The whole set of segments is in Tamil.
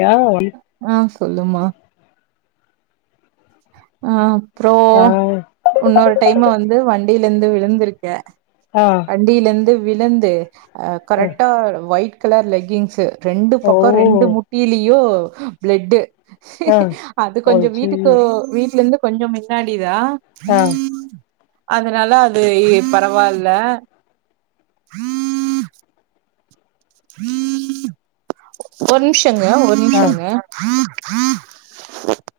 யா ஒன் ஆ சொல்லுமா ஆ அப்புறோ ஆ இன்னொரு டைம் வந்து வண் டில இருந்து விழுந்திருக்கே ஆ வண்டில இந்து விழுந்து ஆ அ கரெட்டா ஒயிட் கலர் லெக்கிங்ஸு ரெண்டு ஓ பக்கம் ரெண்டு முட்டிலியும் பிளடு ஆ அது கொஞ்சம் அய்யய்யோ வீட்டுக்கு வீட் லந்து கொஞ்சோ முன்னாடி தா ஆ அதனால அது பரவாயில்ல உஹம் [unintelligible] ஹம் [unintelligible] ஒரு நிமிஷோ ட்டங்க ஒரு ஆ நிமிஷங்க ஆம் [unintelligible]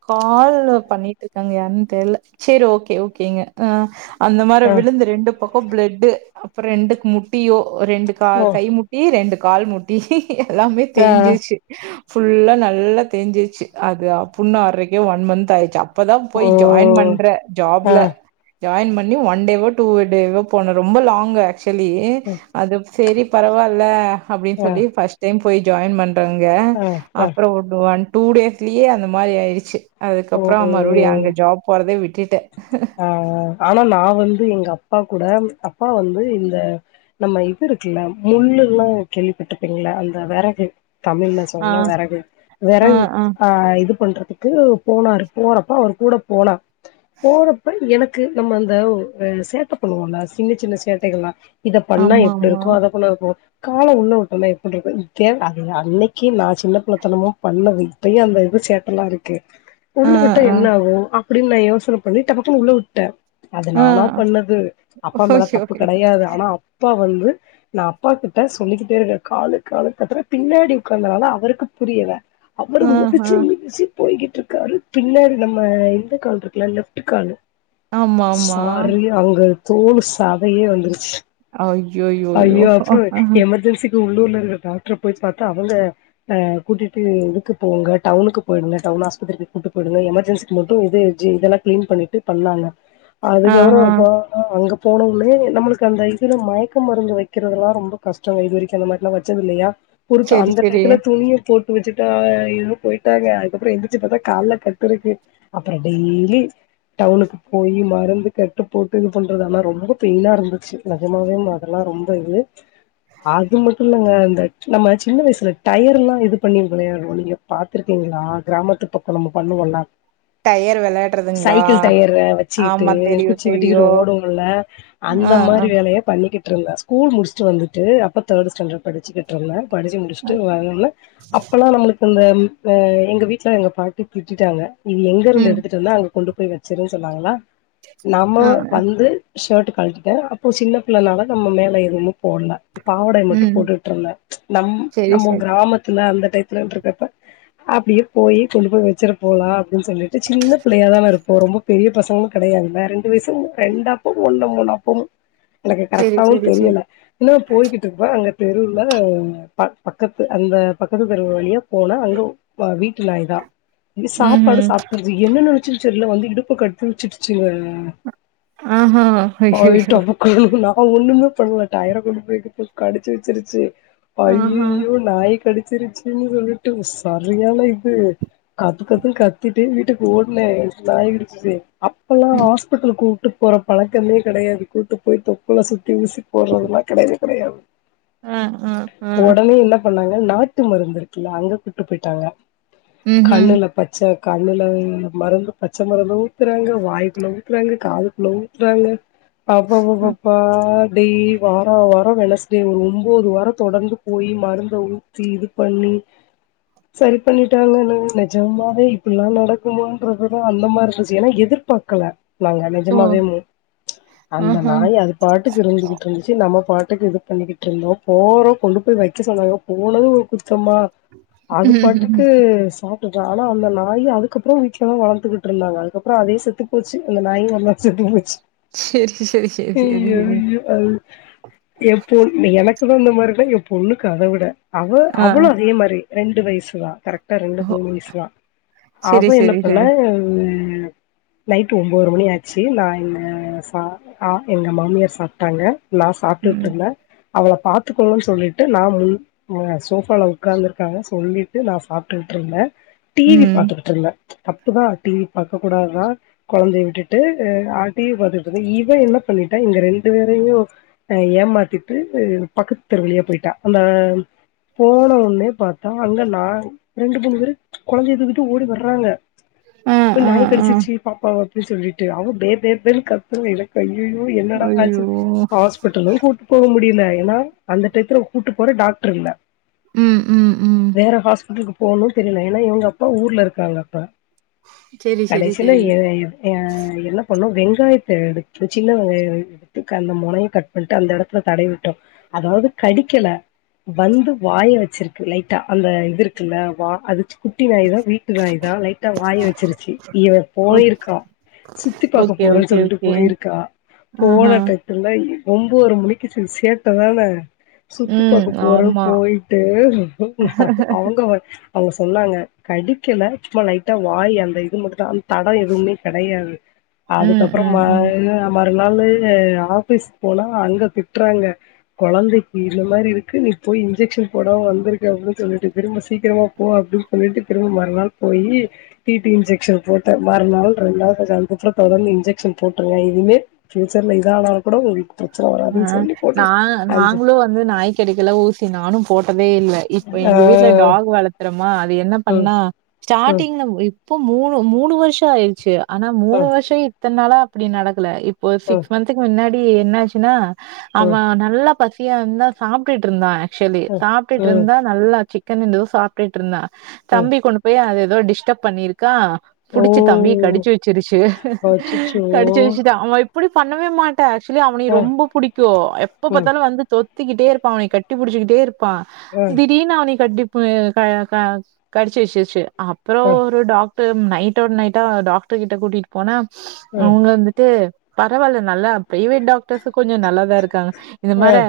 கால் பண்ணிட்டு இருக்காங்க யாருன்னு தெரியல செரி ஓகே ஓகேங்க ஆ அந்த மாரி ஆ விழுந்து ரெண்டு பக்கோ பிளட்டு அப்பற ரெண்டுக்கு முட்டியோ ரெண்டு கா ஓ கைமுட்டி ரெண்டு கால் முட்டி எல்லாமே ஆ தேஞ்சிருச்சு ஃபுல்லா நல்லா தேஞ்ச்சு அதா புண்ணு ஆறரைக்கு ஒன் மந்த் ஆய்ச்சா இப்பதா போய் ஓ ஜாயின் பண்றே ஆ ஜாப்ல ஜாயின் பண்ணி ஒன் டேவோ டூ டேவோ போன ரொம்ப லாங்கா சொல்லி அது செரி பரவாயில்ல அப்டின்னு ஆ சொல்லி ஃபஸ்ட் டைம் போய் ஜாயின் பண்ண றங்க ஆ ஆ அப்றோ ஒரு வொன் டூ டேஸ்லேயே அந்த ஒரு மாரி ஆயிடுச்சு ஓ அதுக்கப்றோ மறுபடியு அங்க ஜாப் போறதே விட்டு கேட்டு ஆ ஆனா நா வந்து எங்க அப்பா அப்பா கூட அப்பா வந்து இந்த நம்ம இது இருக்குல்ல முள்ளுல்லா கேள்விப்பட்ருப்பீங்ளா அந்த வெறகு தமிழ்ல ஆ சொன்னா வெறகு வெறகு ஆ இது பண்றதுக்கு போனாரு போனப்ப அவர் கூட போனா போற எனக்கு நம்ம அந்த சேட்ட பண்ணுவோல சின்ன சின்ன சேட்டைகள்லா இத பண்ணா ஆமா எப்டி ஆமா இருக்கு அத பண்ணா இருக்கு கால உள்ள விட்டம்னா எப்டி இருக்கு தேவ அத அன்னைக்கு நா சின்ன பிள்ளத்தனமா பண்ணது இப்பயு அந்த இது சேட்டல்லா இருக்கு ஆ முள்ளு பட்டா ஆ என்னாகு ப்பிடின் யோசன பண்ணிட் டு உள்ளவுட்டே அது ஆ நானா பண்ணது அப்பா மேல ஐயோ தப்பு ஐயோ. கெடையாது ஆனா அப்பா வந்து நா அப்பா கிட்ட சொல்லிக்கிட்டே இருக்கிறே கால் காலு கத்தரே பின்னாடி உக்காந்தனால அவுருக்கு புரியல அவரு ஆ ஆ மிதிச்சி இச்சி போயிக்கி ட்டுருக்காரு பின்னாடி நம்ம இந்த கால் இருக்குல்ல லெப்ட் காலு ஆமா ஆமா சாரி அங்க தோலு சதையே வந்துருச்சி அய்யோயோயோ இது உள்ளூர்ல்ல இருக்கிற டாக்டர போயி பாத்தா அவுங்க அ கூட்டிட்டு இதுக்கு போங்க டவுனுக்கு போயிடுங்க டவுன் ஆஸ்பத்திரிக்கு கூட்டிட்டு போயிடுங்க எமர்ஜென்சிக்கு மட்டு இது ஜி இதெல்லா கிளீன் பண்ணிட்டு பண்ணாங்க ஆ ஆ அதுக்கப்புறோப்பா அங்க போனவுனே நம்மளுக்கு அந்த இதுல மயக் க்கம் மருந்து வக்கிறதெல்லா ரொம்ப கஷ்டங்க இதுரைக்கு அந்த மாரிலா வச்சது இல்லையா ஒருட்டு செரி அந்த செரி டயத்துல துணிய போட் வச்சிட்டா இரு போயிட்டாங்க அதுக்கப்புறோ எந்திச்சி பாத்தா கால்ல கட்டு இருக்கு அப்புறோ டெய்லி டவுனுக்கு போய் மருந்து கட்டு போட்டு இது பண்றது ஆனா ரொம்ப பெயினா இருந்துச்சி நெஜமாவே மா அதெல்லா ரொம்ப இது அது மட்டு இல்லங்க அந்த நம்ம சின்ன வயசுல டயர்ல்லா இது பண்ணி விளையாடுவோ நீங்க பாத்துருக்கீங்களா கிராமத்து பக்க நம்ம பண்ணுவோல்ல டயர் வெளையாடுறதுங்களா சைக்கிள் டயர் வச்சிட்டு ஆமா தெரியு குச்சி தெரியு வெட்டிக்கிட்டு ஓடுவல்ல அந்த ஆ ஆ மாரி வேலையா பண்ணிக்கிட் ட்டிருந்து ஸ்கூல் முடிச்சிட்டு வந்துட்டு அப்ப தேர்ட் ஸாண்டர்ட் படிச்சிக்கிட்டு இருந்த படிச்சி ஆ முடிச்சிட்டு வரல்ல அப்பெல்லா நம்மளுக் இருந்தம் அ எங்க வீட்ல எங்க பாட்டி திட்டிட்டாங்க இது எங்க இருந்து ம். எடுத்துட்டு வந்த அங்க கொண்டு போய் வச்சிருன் சொன்னாங்களா நம்ம ஆ. வந்து ஷாட் கழடிட அப்போ சின்ன பிள்ள நால நம்ம மேல எதுமு போடல பாவடை மட்டு ம். போட்டுட்டு இருந்தே நம் சரி, நம்ம சரி. கிராமத்துல அந்த டைத்துலன்னு இருக்கறப்ப அப்பிடியே போய் கொண்டு போய் வச்சிரு போலா னு சொல்லிட்டு சின்ன பிள்ளையாதான இருப்போ ரொம்ப பெரிய பசங்களுக் கெடையாது இல்ல ரெண்டு வயசு ரெண்டா ப்பு ஒண்ணு மூணு அப்போ எனக்கு கரெக் சரி, ஓ சரி, சரி. தெரியல இன்னா போயிகிட்டு இருப்பா அங்க தெருல பக் பக்கத்து அந்த பக்கத்து தெருவு வழியா போன அங்க வீட்டு நாய் தா இங்க சாப்பாடு ம்ஹ்ம். சாப்படறது என்ன நெனைச்சி பியுச்சர்ல வந்து இடுப்பு கடிச்சிச்சி [unintelligible] ஆஹ ஐய்யயோ அவ ஒண்ணுமே பண்ணல டயர கொண்டு போயி போட்டு கடிச்சி வச்சிருச்சி ஆஹா! அய்யயோ நாய் கடிச் சிருச்சின்னு சொல்லிட்டு சரியான இது கத்து கத்துன் கத்திட்டு வீட்டுக்கு ஓடன நாய் கடிச்சிது அப்பவு ம். ஆஸ்பிட்டலுக்கு கூட் டுபோற பழக்கமே கெடையாது கூட்டு போயிட்டு புல சுத்தி ஊசி போடறதெல்லா கெடையவே கெடையாது. ஆ ஆ ஆ பன்னாங்க நாட்டு மருந்து இருக்குல்ல அங்க கூட்டு போயிட்டாங்க. ம்ஹ்ம். கண்ணுல பச்ச. கண்ணுல மருந்து பச்ச மருந்து ஊத்தறாங்க வாய்க்குள்ள ஊத்தறாங்க காதுக்குள்ள ஊத்தறாங்க. அ அப்பப்பப்ப. பா டெய்லி வாரவாரம் வெனஸ்டே ஒரு ஒன்போது வாரம் தொடர்ந்து போய் மருந்த ஊத்தி இது பண்ணி சரி பண்ணிட்டாங்கன்னாங்க நெஜமாவே இப்டில்லாம் நடக்குமான்றதுதான் அந்த மாரி இருந்துச்சி ஏன்னா எதிர்பாக்கல. நாங்க ஓ! நெஜமாவே மு அந்த ஆஹா! நாய் அது. உட்டுப் போயிருவேன் இந்த வீட்ல செரி நா நம்ம பாட்டுக்கு இது பண்ணிக்கிட்டு இருந்தோம் போறோம் கொண்டு போய் வைக்க சொன்னாங்க போனது ஒரு குத் தமா அது பாட்டுக்கு ம்ஹ்ஹ்ம். சாப். பட் ஆனா அந்த நாயி அதுக்கப்புறமு வீட்ல தா வளத்துகிட்டு இருந்தாங்க அதுக்கப்புறம் அதே செத்து போச்சி அந்த நாயும் ஒன்னா செத்துபோச்சி செரி. செரி செரி செரி செரி. எப்போ னு எனக்கு. புது உன்ன மாரி இருக்கா இங்க பொண்ணுக்கு அத விட. அவ ஆ. அவ்ளு அதே மாரி. ரெண்டு வயசு தா கரெக்ட். டா ரெண்டு ஓ! மூணு வயசுதா அவ சரி, என்ன சரி, பண்ணா. சரி. நைட்டு ஒம்போதர மணி ஆச்சி நா என்ன சா ஆ. எங்க மாமியார் சாப்ட்டாங்க. நா சாப்டுட்டு ம், இருந்தே. அவள பாத்துக்கோங்கணு சொல்லிட்டு நா முன் சோஃபாவல உட்காந்துருக்காங்க சொல்லிட்டு நா சாப்புடுட்ருந்தே. டிவி ம். பாத்துக்கிட்டிருந்தா. தப்புதா டிவி பாக்க கூடாதுதா கொழந்தைய விட்டுட்டு் அ டிவி பாத்துட்ருந்தே இவ என்ன. பண்ணிட்டா எங்க ரெண்டு பேரையு அ ஏமாத்திட்டு பக்கத்து தெருவழியா போயிட்டா அந்த. போன ஒன்னே பாத். த்தா அங்க நா இரண்டு மூனு பேரு கொழந்தய தூக்கிட். ட்டு ஓடி வர்றாங்க. ஆ, ப்பு ஆ, நாய் ஆ. கடிச்சிரிச்சி பாப்பாவ. ப் சொல்லிட்டு அவ பே பே பேனு கத்துரா எனக்கு கை அய்அய்யோ என்னடா ஆச்சி ஐயோ! ஹாஸ்பிட்டலு கூட்டுபோ முடியல. ஏன்னா அந்த டயத்துல கூட்டு போற டாக்டர் இல்ல ம் ம் ம் போனு தெரியல ஏன்னா இவுங்க அப்பா ஊர்ல இருக்காங்க அப்ப சரி, சரி, கடைசியில சரி. எ எ எல்லா போனு வெங்காயத்த எடுத் ட்ரு சின்ன வெங்காயோ எடுத்து கண்ண மொனை கட் பண்ணிட்டு அந்த எடத்துல தடவி விட்டோ அதாவது கடிக்கல வந்து வாய வச்சிருக்கு லைட்டா அந்த இது இருக்குல்ல வா அது குட்டி நாய்தா வீட்டு நாய்தா லைட்டா வாயி வச்சிருச்சி இவ ஓகே, போயிருக்கா சுத்தி பாக்க ஓகே, போறேன் ஓகே, சொல்லிட்டு ஓகே. போயிருக் க்கா ஆஹா! போன டயத்துல்ல ஒம்போற மணிக்கு செ சேட்டதான ம். சுத்திப்பாக்க போறன் ஆமா. போயிட்டு அவுங்க அவுங்க சொன்னாங்க கடிக்கல சும்மா லைட்டா வாய் அந்த இது மட்டு தா தடோ எதுவுமே கெடையாது ம், அதுக்கப்புறோ ம ம், ம். மறுநாளு ஆபீஸ் போனா அங்க திட்டுறாங்க கொழந்தைக்கு இந்த மாரி இருக்கு நீ போய் இன்ஜெக்ஷன் போடம வந்திருக்க அப்பிடின் சொல்லிட்டு திரும்ப சீக்கிரமா போ அப்பிடின் சொல்லிட்டு திரும்ப மறுநாள் போய் டிடி இன்ஜெக்சன் போட்டே மறுநாள் ரெண்டு நாள் அதுகப்ரோ தொடர்ந்து இன்ஜெக்ஷன் போட் ட்டரே இனிமே ஃபியூச்சர்ல இதா ஆனா கூட உங் வீட் ஆ நா நாங்களு வந்து நாய்கடிக்கெல்லா ஊசி நானு வே இல்ல இப்ப ஆ எங்க வீட்ல டாக் வளத்தற மா அது என்ன ம் பண்ணா ம் ஸ்டார்டிங்ல இப் இப்போ மூணு மூணு வருஷோ ஆயிரிச்சி ஆனா மூணு ம் வருஷோ ஆயி இத்தன் நாளா இப்டி நடக்கல இப் போ ம் சிக்ஸ் மந்த்க்கு முன்னாடி டி என்னாச் சினா ம் அவன் நல்லா பசியா இருந்தா சாப்ட்டுட்டு இருந்தா ஆக் சுவலி ம் சாப்ட்டுட்டு ம் இருந்தா நல்லா சிக் கன் எதோ சாப்ட்டுட்டு இருந்தா ம் தம்பி கொண்டு போய் அது எதோ டிஸ்டர்ப் பண்ணியிருக்கான் ஓ புடிச்சி தம்பிய கடிச்சி வச்சிருச்சி அச்சச்சோ கடிச்சி வச்சிட்டு அவன் அப்டி பண்ணவே மாட்ட ஆக்சுவலி உன்னைய ஆ ரொம்ப புடிக்கும் எப்ப ம் பாத்தாலு வந்து தொத் திக்கிட்டே இருப்பா அவனய கட்டி புடிச்சிக்கிட்டே இருப் பா ஆ திடீர்னு அவன கட்டி பூனை க க கடிச்சி வச்சிருச்சி அப்புறம் ஆ ஒரு டாக் டர் நைட்டோட நைட்டா டாக்டர்கிட்ட கூட்டிட்டு போன ஆ அவுங்க வந்துட்டு பரவாயில்ல நல்லா பிரைவேட் டாக் டர்ஸ் கொஞ்சோ நல்லாதா இருக்காங்க இந்த ஆ மாரி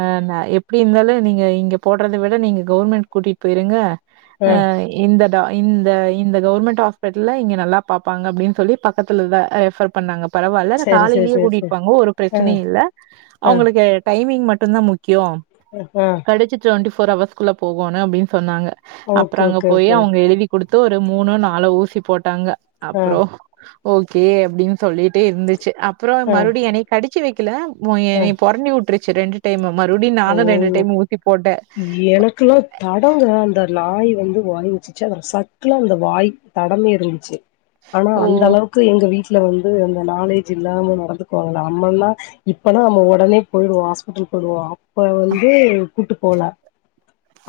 ஆ எப்டி இருந்தாலும் நீங்க இங்க போடுறத விட நீங்க கவுர்மெண்ட் கூட்டிட்டு போயிருங்க ஆ இந்த டா இந்த இந்த கவுர்மெண்ட் ஹாஸ்பிட்டல இங்க நல்லா பாப்பாங்க அப்டின் சொல்லி பக்கத்துல தா ரெஃபர் பண்ணாங்க பரவாயில்ல ஆனா சரி சரி காலையிலே சரி கூட்டிட்டு சரி போங்க ஒரு ஆ பிரச்சனை இல்ல ஆ அவங்களுக்கு எட்டா டைமிங் மட்டுந்தா முக் கியோம் ஆ ஆ கடைச்சி டொண்ட்டி ஃபோர் ஹவர்ஸ்குள்ள போகனும் அப்டின் சொன்னாங்க அப்றோ ஓகே அங்க ஓகே போய் ஓகே அவங்க எழுதிக் குடுத்து ஒரு மூணுனோ நாலோ ஊசி போட்டாங்க ஆ அப்றோ ஓகே அப்டின்னு சொல்லிட்டு இருந்து அப்றோ ஆ மறுபடியும் என்னைக் வச்சு வைக்கல மு எ ஆ பொறணி வுட் ச்சி ரெண்டு டைமு ஓ எனக்கெல்லாம் தடங்க அந்த நாய் வந்து வாய் வச்சுச்சு அ சர்க்குல அந்த வாய் தடமே இருந்துச்சு ஆனா ஓ! அந்த அளவுக்கு எங்க வீட் ல வந்து அந்த நாலேஜ் இல்லாம நடந்துத்துக்குவாங்க நம்மலாம் இப்பனா நம்ம உடனே போயிடுவோம் ஹாஸ்பிடல் போயிடுவோம் இப்ப வந்து கூட்டு போல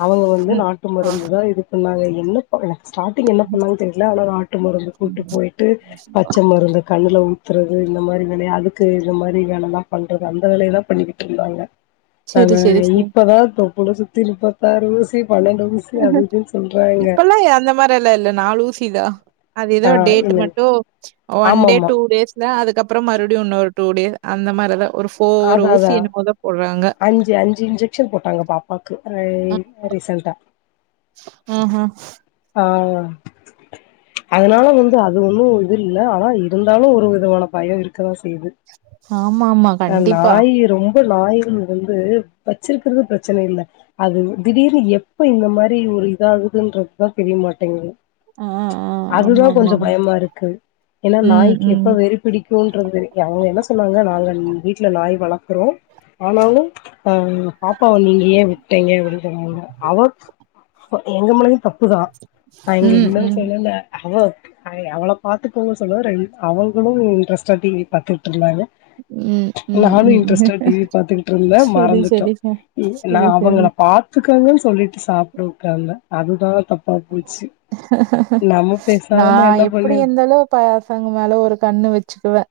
அவங்க வந்து ம். நாட்டு ஆ. மருந்து தா இது பண்ணாங்க என்ன கொறையும் ஸ்டார்டிங் என்ன பண்ணுனாங்க தெரில ஆனா ட்டு மருந்து கூப்பிட்டு போயிட்டு பச்ச மருந்து கண்ணுல அதுக்கு இந்த மாரி வேலைலாம் பண்றது அந்த வேலைய தான் பண்ணிட்டு இருந்தாங்க சரி, அவ சரி, சரி. இப்பதா தூக் உங்கள சுத்தி நிப்பா பாரு ஊசி பன்னெண்டு ஊசி அது இதுன்னு சொல்றாங்க இப்பல்லா அந்த மாரி எல்லா இல்ல நாலு ஊசி தா அது ஏதோ ஆ டேட் இல்ல மட்டும் ஒன் ஆமா டே ஆமா டூ டேஸ்ல அதுக்கப்றோ மறுபடியும் இன்னொரு டூ டே அந்த மாரிதா ஒரு ஃபோர் அதா ஊசி அதா என்னமோ தா போடுறா அஞ்சு அஞ்சு இன்ஜெக்ஷன் போட்டாங்க பாப்பாக்கு அ ரீசண்டா ஆஹா ஆ அதனால வந்து அது ஒன்றும் இது இல்ல ஆனா இருந்தாலும் ஒரு விதமான பயம் இருக்க தா செய்யுது [unintelligible] கண்டிப்பா. நாய் ரொம்ப நாய்கள் வந்து வச்சிருக்கிறது பிரச்சனை இல்ல அது திடீர்னு எப்ப இந்த மாரி ஒரு இது ஆகுதுனு தா தெரிய மாட்டேங்குது ஆ ஆ அதுதா கொஞ்சோ ஆமாமாமா. பயமா இருக்கு ஏன்னா ம், நாய்க்கு ம். எப்ப வெறி பிடிக் துன்றது வரைக்கு அவங்க என்ன சொன்னாங்க நாங்க ம் வீட்ல நாய் வளக்குறோ ஆனாலு ஆ பாப்பாவ நீங்க ஏன் விட்டைங்க அப்பிடின் சொன்னாங்க அவ எங்க மேலயு தப்புதா நா இங்க ம், இல்லன்னு ம். சொல்லல ஐய் அவளோ பாத்துக்கோங்க சொல்ல ரெ அவங்களு இன்ட்ரெஸ்டா டிவி பாத்துட்டு இருந்தாங்க ம், ம், நானு ம். இன்ட்ரெஸ்டா டிவி பாத்துக்கிட்டு இருந்தே சரி, மறந்துட்டோ சரிங்க. நா சரி, சரி. அவங்கள பாத்துக்கங்கன்னு சொல்லிட்டு சாப்பிட உக்காந்தே அதுதா தப் நா பேசாம என்ன எப்பிடி பண்ணு இருந்தாலு பசங்க மேல ஒரு கண்ணு வச்சுக்குவே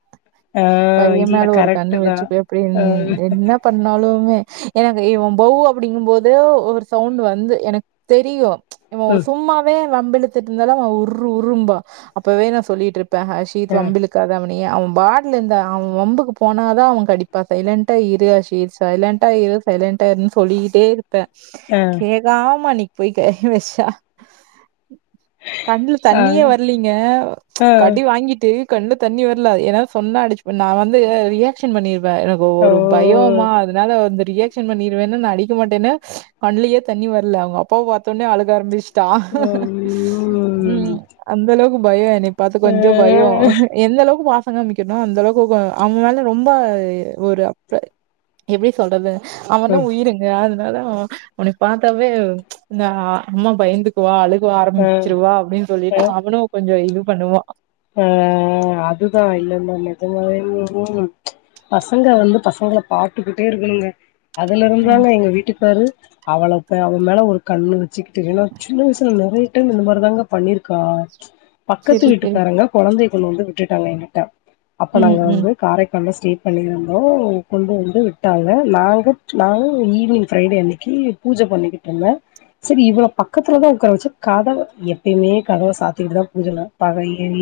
ஆ பைய இல்ல மேல ஒரு கரெக்ட்டு கண்ணு தா வச்சுப்பே எப்பிடின் ஆ என்ன பண்ணாலுமே எனக்கு இவ பவு அப்பிடிங்கு போது ஒரு சவுண்ட் வந்து எனக்கு தெரியு இவ ம் உஸ் வே வம்பு இழுத்துட்டு இருந்தாலு அவ உர் உர்ரும்பா அப்பவே நா சொல்லிட்டு இருப் ப்பஹ சீத் ஆ வம்புக்காத அவ மே அவ பாட்ல இந்தா அவ வம்புக்கு போனாதா அவ கடிப்பா சைலண்டா இரு ஹசீத் சைலண்டா இரு சைலண்டா இருன்னு சொல்லிக்கிட்டே இரு ப்ப ஆ கேட்காம அன்னிக் போய் கையவச்சா கண்ல ஆ தண்ணியே வர்லீங்க ஆ கடி வாங்கிட்டு கண்ல தண்ணி வர்ல எனா சொன்னா அடிச்ச நா வந்து ரியாக்க்ஷன் பண்ணி வே எனக்கு ஓ ஒரு பயோமா அதனால வந்து ரியாக்ஷன் பண்ணிருவேன்னு நா அடிக்க மாட்டேன்னு கண்லியே தண்ணி வரல அவ அப்பாவ பாத்தோன்னே அழுக ஆரம்பிச் தா ம் அந்தளவு க்கு பாய்யோ என்னை பாத்து கொஞ்சோ பயோ ம் எந்த அளவுக்கு பா கமிக்கனோ அந்த அளவுக்குகோ அவ மேல ரொம்ப ஒரு அப்ற எப்பிடி சொல்றது ஆ அவனா உயிருங்க ந்தாலு உன்னை பாத்தாலே இந்த அம்மா பயந்து குவா அழு கு ஆ ஆரம்பிச்சிருவா அப்பிடின் சொல்லிட்டு அவுனு கொஞ்சோ இது பண்ணுவா அ அதுதா இல்ல இல்லல நெஜமாவே ம் ம் பசங்க வந்து பசங்கள பாட்டுக்கிட்டே இருக்கணுங்க அதுல ஆ இருந்தாங்க எங்க வீட்டுக்காரு அவளப்ப அவள் மேல ஒரு கண்ணு வச்சுக்கிட்ட இரு ஏன்னா சின்ன வயசுல நெறைய டைம் இந்த மாரிதாங்க பண்ணிருக்கா பக்கத்து செரி வீட்டுக்கு செரி பாருங்க கொழந்தை கொண்டு வந்து விட்டுட்டாங்க என்கிட்ட அப்ப ம் நாங்க ம் வந்து காரைக் ஸ்டே பண்ணிருந்தோம் கொண்டு வந்து விட்டாங்க நாங்க நா ஈவினிங் ஃப்ரைடே அன்னைக்கு பூஜை பண்ணிக்கிட்டு இருந்தன் செரி இவள பக்கத்துலதா உக்கார வச்ச கதவை எப்பயுமே கதவை சாத்திட்டு தா பூஜை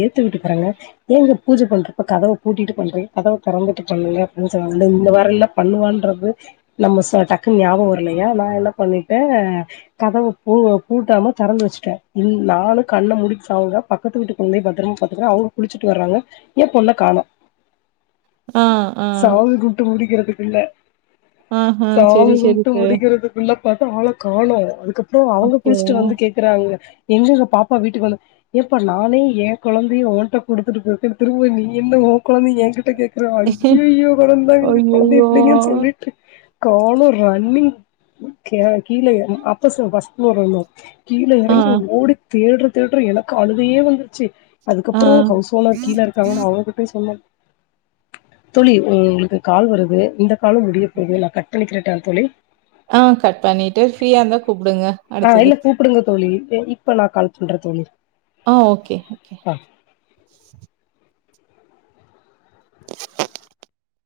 ஏத்தவிட்டுக்கரங்க எங்க பூஜை பண்றப்ப கதவை பூட்டிட்டு பண்றிங்க கதவை திறந்து பண்ணுங்க அப்டி சொன்னாங்க இந்த வாரல்ல பண்ணுவான்து நம்ம டக்கு ஞாபம் வரலையா நா என்ன பண்ணிட்டேன் கதவை பூட்டாம திறந்து வச்சட்டே நானும் கண்ண முடிடிவச்சிட்டு அவங்க பக்கத்து வீட்டு கொழந்தை பத்திரமா பாத்துக்கன்னு அவங்க குளிச்சுட்டு வர்றாங்க ஏன் பொண்ண காணோம் ஆ ஆ சாமி கும்மிட்டு முடிக்கிறதுக்கு இல்ல ஆஹா சாமி செரி செரி கும்மிட்டு சார் முடிக்கிறதுக்குள்ள பாத்தா அவளை காணும் அதுக்கப்றோ அவங்க ஓகே குளிச்சுட்டு வந்து கேக்குறாங்க எங்கங்க பாப்பா வீட்டுக்கு வந்த எப்ப நானே என் குழந்தையை ஓன்ட குடுத்துட்டு திரும்ப நீ என்ன ஒ கொழந்தைய என்ட கே ஐயோ ஐயோ கொழந்தை எங்க கொழந்தைய ஐயையோ பிடிங்கன்னு சொல்லிட்டேன் காலும் ரன்னிங் கீழே அப்ப ஃபர்ஸ்ட் ஃப்ளோர் இருந்தும் கீழ ஆ இறங்கி ஓடு தேடுரேன் தேடுரேன் எனக்கு அழுகையே வந்து சி ஆ அதுக்கப்றோ ஹவுஸ் ஓனர் கீழே இருக்காங்கன்னு அவங்ககிட்டவும் சொன்னேன் தோழி உங்களுக்கு கால் வருது இந்த காலும் முடிய போகுது நா கட் பண்ணிக்கிறேட்ட தோழி ஆ கட் பண்ணிட்டு ஃப்ரீயா இருந்த ஆ இல்ல கூப்புடுங்க தோழி இப்ப நா கால் பண்றேன் தோழி ஆ ஓகே ஓகே ஆ